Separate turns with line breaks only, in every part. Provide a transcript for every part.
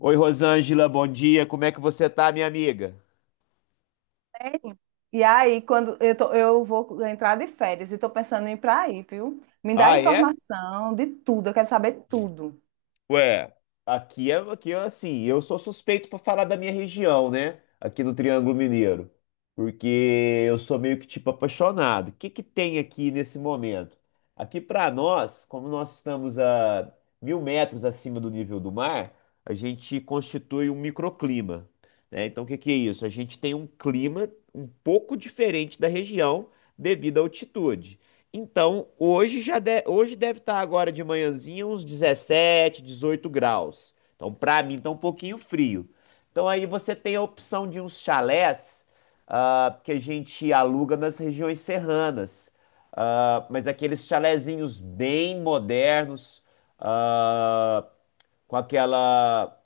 Oi, Rosângela, bom dia. Como é que você tá, minha amiga?
Sério? E aí, eu vou entrar de férias e tô pensando em ir para aí, viu? Me dá
Ah, é?
informação de tudo, eu quero saber tudo.
Ué, Aqui é assim, eu sou suspeito para falar da minha região, né? Aqui no Triângulo Mineiro, porque eu sou meio que tipo apaixonado. O que que tem aqui nesse momento? Aqui para nós, como nós estamos a 1.000 metros acima do nível do mar, a gente constitui um microclima, né? Então, o que que é isso? A gente tem um clima um pouco diferente da região devido à altitude. Então, hoje deve estar agora de manhãzinha uns 17, 18 graus. Então, para mim, tá um pouquinho frio. Então, aí você tem a opção de uns chalés, que a gente aluga nas regiões serranas. Ah, mas aqueles chalezinhos bem modernos, ah, com aquela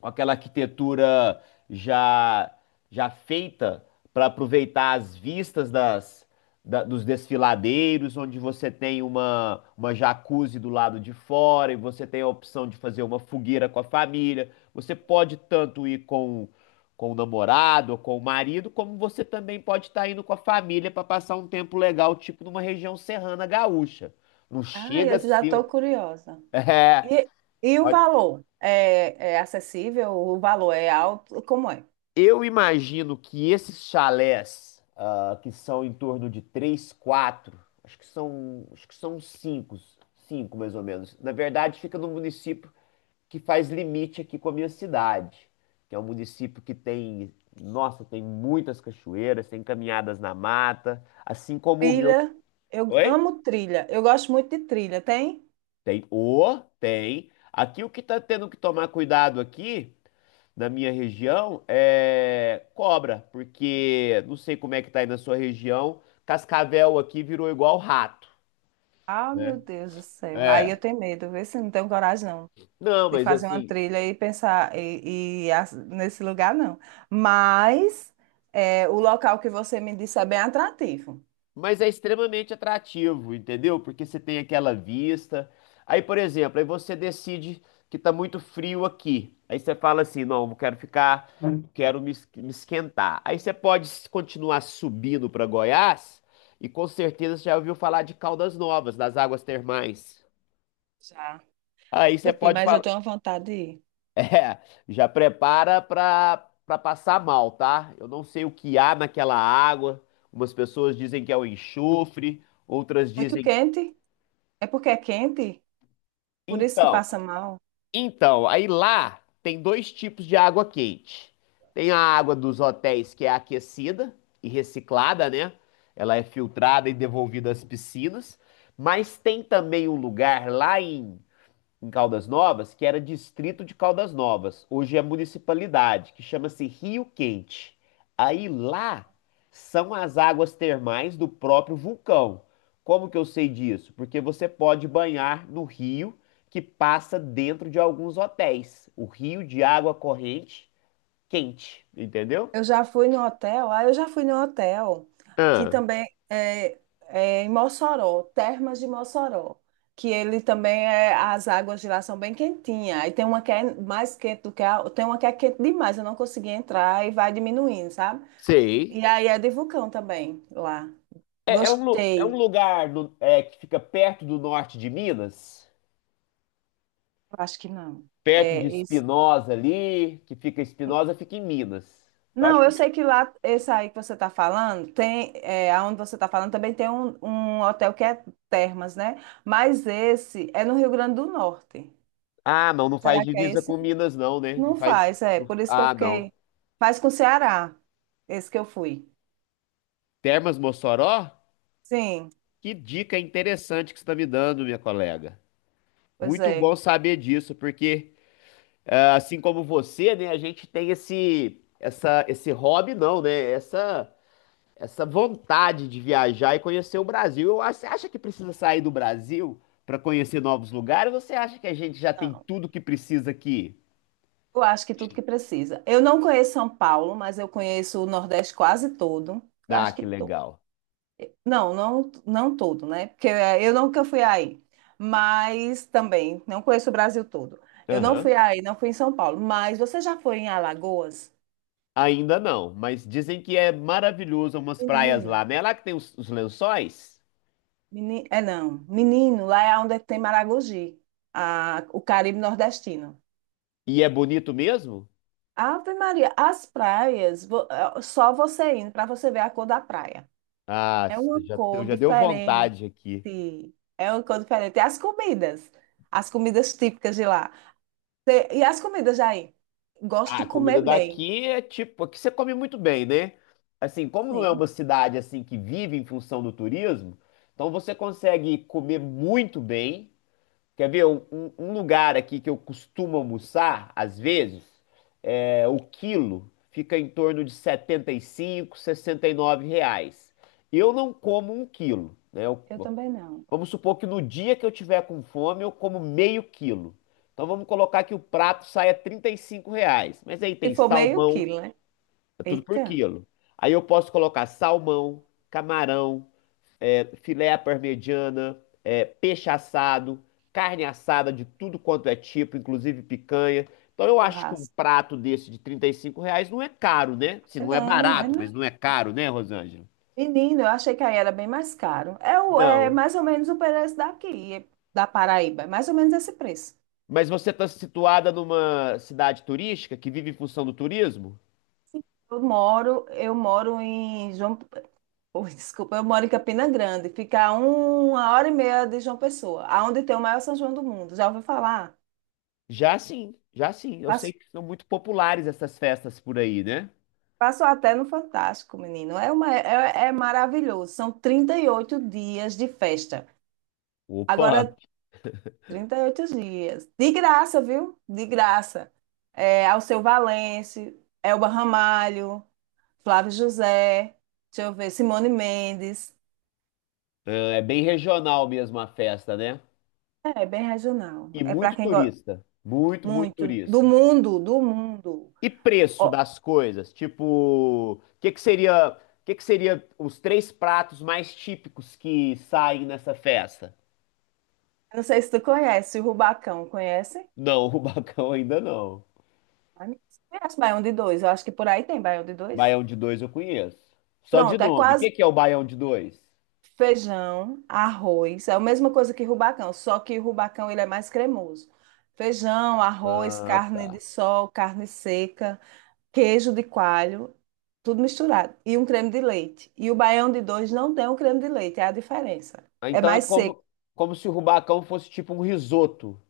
com aquela arquitetura já já feita para aproveitar as vistas dos desfiladeiros, onde você tem uma jacuzzi do lado de fora e você tem a opção de fazer uma fogueira com a família. Você pode tanto ir com o namorado ou com o marido, como você também pode estar indo com a família para passar um tempo legal, tipo numa região serrana gaúcha. Não
Ah,
chega a
eu já
ser.
estou curiosa.
É,
E, e o valor? É acessível? O valor é alto? Como é?
eu imagino que esses chalés, que são em torno de três, quatro, acho que são cinco mais ou menos. Na verdade, fica no município que faz limite aqui com a minha cidade, que é um município que tem, nossa, tem muitas cachoeiras, tem caminhadas na mata, assim como o meu.
Trilha, eu
Oi?
amo trilha, eu gosto muito de trilha, tem?
Tem. Aqui o que tá tendo que tomar cuidado aqui da minha região é cobra, porque não sei como é que tá aí na sua região, cascavel aqui virou igual rato,
Ah,
né?
meu Deus do céu.
É.
Aí eu
Ai,
tenho medo, vê se não tenho coragem, não.
não,
De
mas
fazer uma
assim,
trilha e pensar nesse lugar não. Mas é, o local que você me disse é bem atrativo.
mas é extremamente atrativo, entendeu? Porque você tem aquela vista. Aí, por exemplo, aí você decide que tá muito frio aqui. Aí você fala assim, não, eu quero ficar, quero me esquentar. Aí você pode continuar subindo para Goiás e com certeza você já ouviu falar de Caldas Novas, das águas termais.
Já. Eu
Aí você
nunca fui,
pode
mas eu
falar.
tenho vontade de ir.
É, já prepara pra passar mal, tá? Eu não sei o que há naquela água. Umas pessoas dizem que é o enxofre, outras
Muito
dizem que.
quente? É porque é quente? Por isso que
Então,
passa mal?
então, aí lá tem dois tipos de água quente. Tem a água dos hotéis que é aquecida e reciclada, né? Ela é filtrada e devolvida às piscinas. Mas tem também um lugar lá em Caldas Novas, que era distrito de Caldas Novas. Hoje é municipalidade, que chama-se Rio Quente. Aí lá são as águas termais do próprio vulcão. Como que eu sei disso? Porque você pode banhar no rio que passa dentro de alguns hotéis. O rio de água corrente quente, entendeu?
Eu já fui no hotel, que
Ah,
também é, em Mossoró, Termas de Mossoró, que ele também é, as águas de lá são bem quentinhas, e tem uma que é mais quente tem uma que é quente demais, eu não consegui entrar e vai diminuindo, sabe?
sei.
E aí é de vulcão também lá.
É, é um, lu- é um
Gostei.
lugar no- é, que fica perto do norte de Minas.
Eu acho que não.
Perto de
É.
Espinosa ali, que fica Espinosa, fica em Minas. Eu acho
Não,
que.
eu sei que lá, esse aí que você está falando, tem, aonde você está falando também tem um hotel que é Termas, né? Mas esse é no Rio Grande do Norte.
Ah, não, não faz
Será que é
divisa
esse?
com Minas, não, né? Não
Não
faz.
faz, é. Por isso que eu
Ah, não.
fiquei. Faz com o Ceará, esse que eu fui.
Termas Mossoró?
Sim,
Que dica interessante que você está me dando, minha colega.
pois
Muito bom
é.
saber disso, porque assim como você, né, a gente tem esse hobby, não, né? Essa vontade de viajar e conhecer o Brasil. Você acha que precisa sair do Brasil para conhecer novos lugares? Ou você acha que a gente já tem
Não,
tudo que precisa aqui?
eu acho que tudo que precisa. Eu não conheço São Paulo, mas eu conheço o Nordeste quase todo. Eu
Ah,
acho que
que
todo.
legal.
Não, não, não todo, né? Porque eu nunca fui aí, mas também não conheço o Brasil todo. Eu não
Aham.
fui aí, não fui em São Paulo, mas você já foi em Alagoas?
Ainda não, mas dizem que é maravilhoso umas praias lá,
Menino,
né? É lá que tem os lençóis.
menino, é não, menino, lá é onde tem Maragogi, o Caribe nordestino.
E é bonito mesmo?
Ave Maria, as praias, só você indo para você ver a cor da praia.
Ah,
É uma cor
já deu
diferente,
vontade aqui.
é uma cor diferente. E as comidas típicas de lá. E as comidas aí? Gosto
Ah,
de
a comida
comer bem.
daqui é tipo, aqui você come muito bem, né? Assim, como não é
Sim,
uma cidade assim que vive em função do turismo, então você consegue comer muito bem. Quer ver um lugar aqui que eu costumo almoçar, às vezes, o quilo fica em torno de 75, R$ 69. Eu não como um quilo, né?
eu também não.
Vamos supor que no dia que eu tiver com fome, eu como meio quilo. Então vamos colocar que o prato saia R$ 35. Mas aí
Se
tem
for meio
salmão,
quilo, né?
é tudo por
Eita,
quilo. Aí eu posso colocar salmão, camarão, filé à parmegiana, peixe assado, carne assada de tudo quanto é tipo, inclusive picanha. Então eu acho que um
churrasco.
prato desse de R$ 35 não é caro, né? Se
É
não é
não, é
barato,
não.
mas não é caro, né, Rosângela?
Menino, eu achei que aí era bem mais caro. É, é
Não.
mais ou menos o preço daqui, da Paraíba. É mais ou menos esse preço.
Mas você está situada numa cidade turística que vive em função do turismo?
Eu moro em João, ui, desculpa, eu moro em Campina Grande. Fica a 1h30 de João Pessoa, aonde tem o maior São João do mundo. Já ouviu falar?
Já sim, já sim. Eu sei
Passa
que são muito populares essas festas por aí, né?
Passou até no Fantástico, menino. É, é maravilhoso. São 38 dias de festa.
Opa,
Agora, 38 dias. De graça, viu? De graça. É, Alceu Valença, Elba Ramalho, Flávio José, deixa eu ver, Simone Mendes.
é bem regional mesmo a festa, né?
É, é bem regional.
E
É para
muito
quem gosta
turista. Muito, muito
muito. Do
turista.
mundo, do mundo.
E preço
Ó,
das coisas? Tipo, o que que seria, os três pratos mais típicos que saem nessa festa?
não sei se tu conhece o Rubacão. Conhece?
Não, o bacão ainda não.
Ah, Conhece Baião de Dois. Eu acho que por aí tem Baião de Dois.
Baião de dois eu conheço. Só de
Pronto, é
nome. O
quase.
que que é o baião de dois?
Feijão, arroz, é a mesma coisa que rubacão, só que o rubacão ele é mais cremoso. Feijão, arroz,
Ah,
carne
tá.
de sol, carne seca, queijo de coalho, tudo misturado. E um creme de leite. E o baião de dois não tem um creme de leite, é a diferença.
Ah,
É
então é
mais seco.
como se o rubacão fosse tipo um risoto.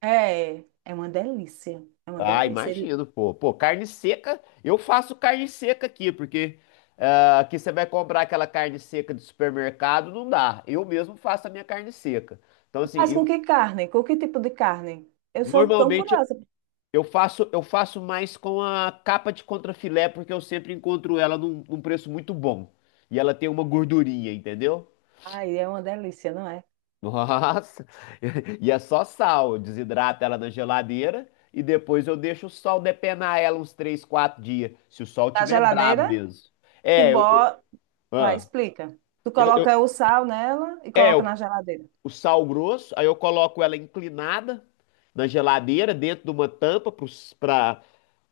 É, é uma delícia. É uma
Ah,
delícia. Ele
imagino, pô. Pô, carne seca, eu faço carne seca aqui, porque aqui você vai comprar aquela carne seca de supermercado, não dá. Eu mesmo faço a minha carne seca. Então, assim,
faz com
eu
que carne? Com que tipo de carne? Eu sou tão
normalmente
curiosa.
eu faço mais com a capa de contrafilé, porque eu sempre encontro ela num preço muito bom. E ela tem uma gordurinha, entendeu?
Ai, é uma delícia, não é?
Nossa! E é só sal. Eu desidrato ela na geladeira e depois eu deixo o sol depenar ela uns 3, 4 dias, se o sol
Na
tiver bravo
geladeira,
mesmo.
tu
É, eu,
bota. Ah,
ah,
explica. Tu coloca
eu-
o sal nela e
é
coloca
eu-
na geladeira.
O sal grosso, aí eu coloco ela inclinada na geladeira, dentro de uma tampa para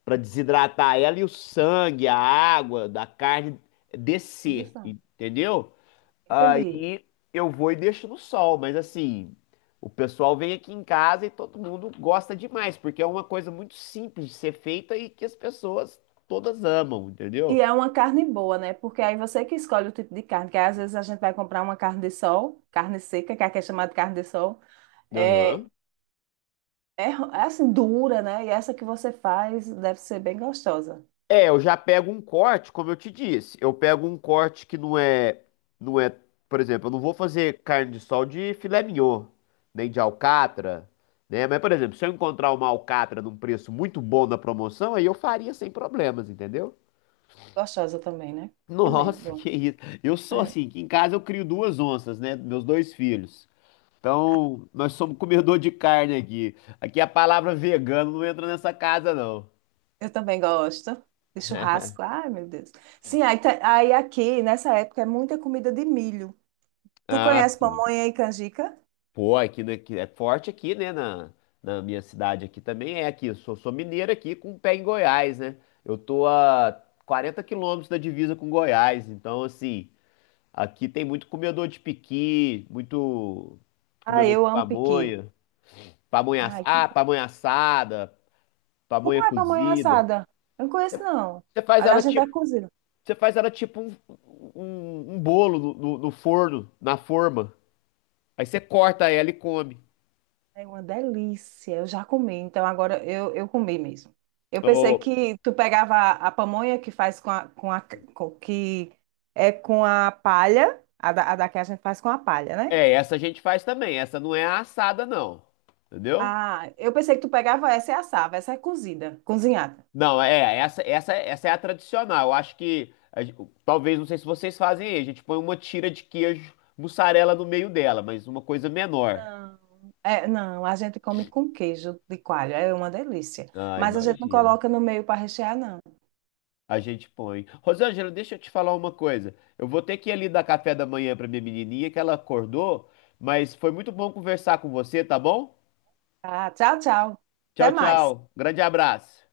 para desidratar ela e o sangue, a água da carne
Tudo
descer,
sal.
entendeu?
Entendi.
E eu vou e deixo no sol, mas assim, o pessoal vem aqui em casa e todo mundo gosta demais, porque é uma coisa muito simples de ser feita e que as pessoas todas amam, entendeu?
E é uma carne boa, né? Porque aí você que escolhe o tipo de carne, que às vezes a gente vai comprar uma carne de sol, carne seca, que aqui é chamada de carne de sol. É,
Aham.
é, assim, dura, né? E essa que você faz deve ser bem gostosa.
É, eu já pego um corte, como eu te disse, eu pego um corte que não é, por exemplo, eu não vou fazer carne de sol de filé mignon, nem de alcatra, né? Mas, por exemplo, se eu encontrar uma alcatra num preço muito bom na promoção, aí eu faria sem problemas, entendeu?
Gostosa também, né? Fica bem,
Nossa,
bom.
que isso. Eu sou
É.
assim, que em casa eu crio duas onças, né? Meus dois filhos. Então, nós somos comedor de carne aqui. Aqui a palavra vegano não entra nessa casa, não.
Eu também gosto de churrasco. Ai, meu Deus. Sim, aí aqui, nessa época, é muita comida de milho. Tu
Ah,
conhece
sim.
pamonha e canjica?
Pô, aqui, né, que é forte aqui, né? Na minha cidade aqui também é aqui. Eu sou mineiro aqui com pé em Goiás, né? Eu tô a 40 quilômetros da divisa com Goiás. Então, assim, aqui tem muito comedor de piqui, muito
Ah,
comedor
eu
de
amo piqui.
pamonha. Pamonha, ass-
Ai,
ah, pamonha assada,
como
pamonha
é pamonha
cozida.
assada? Eu não conheço, não.
Você faz
A da
ela
gente é
tipo,
cozida.
você faz ela tipo um bolo no forno, na forma. Aí você corta ela e come.
É uma delícia. Eu já comi, então agora eu comi mesmo. Eu pensei
Ô,
que tu pegava a pamonha que faz com a que é com a palha, a da que a gente faz com a palha, né?
essa a gente faz também. Essa não é a assada, não. Entendeu?
Ah, eu pensei que tu pegava essa e assava, essa é cozida, cozinhada.
Não, é, essa é a tradicional. Eu acho que, talvez, não sei se vocês fazem aí, a gente põe uma tira de queijo mussarela no meio dela, mas uma coisa menor.
Não. É, não, a gente come com queijo de coalho, é uma delícia.
Ah,
Mas a gente não
imagino.
coloca no meio para rechear, não.
A gente põe. Rosângela, deixa eu te falar uma coisa. Eu vou ter que ir ali dar café da manhã pra minha menininha, que ela acordou, mas foi muito bom conversar com você, tá bom?
Tá, tchau, tchau. Até
Tchau,
mais.
tchau. Grande abraço.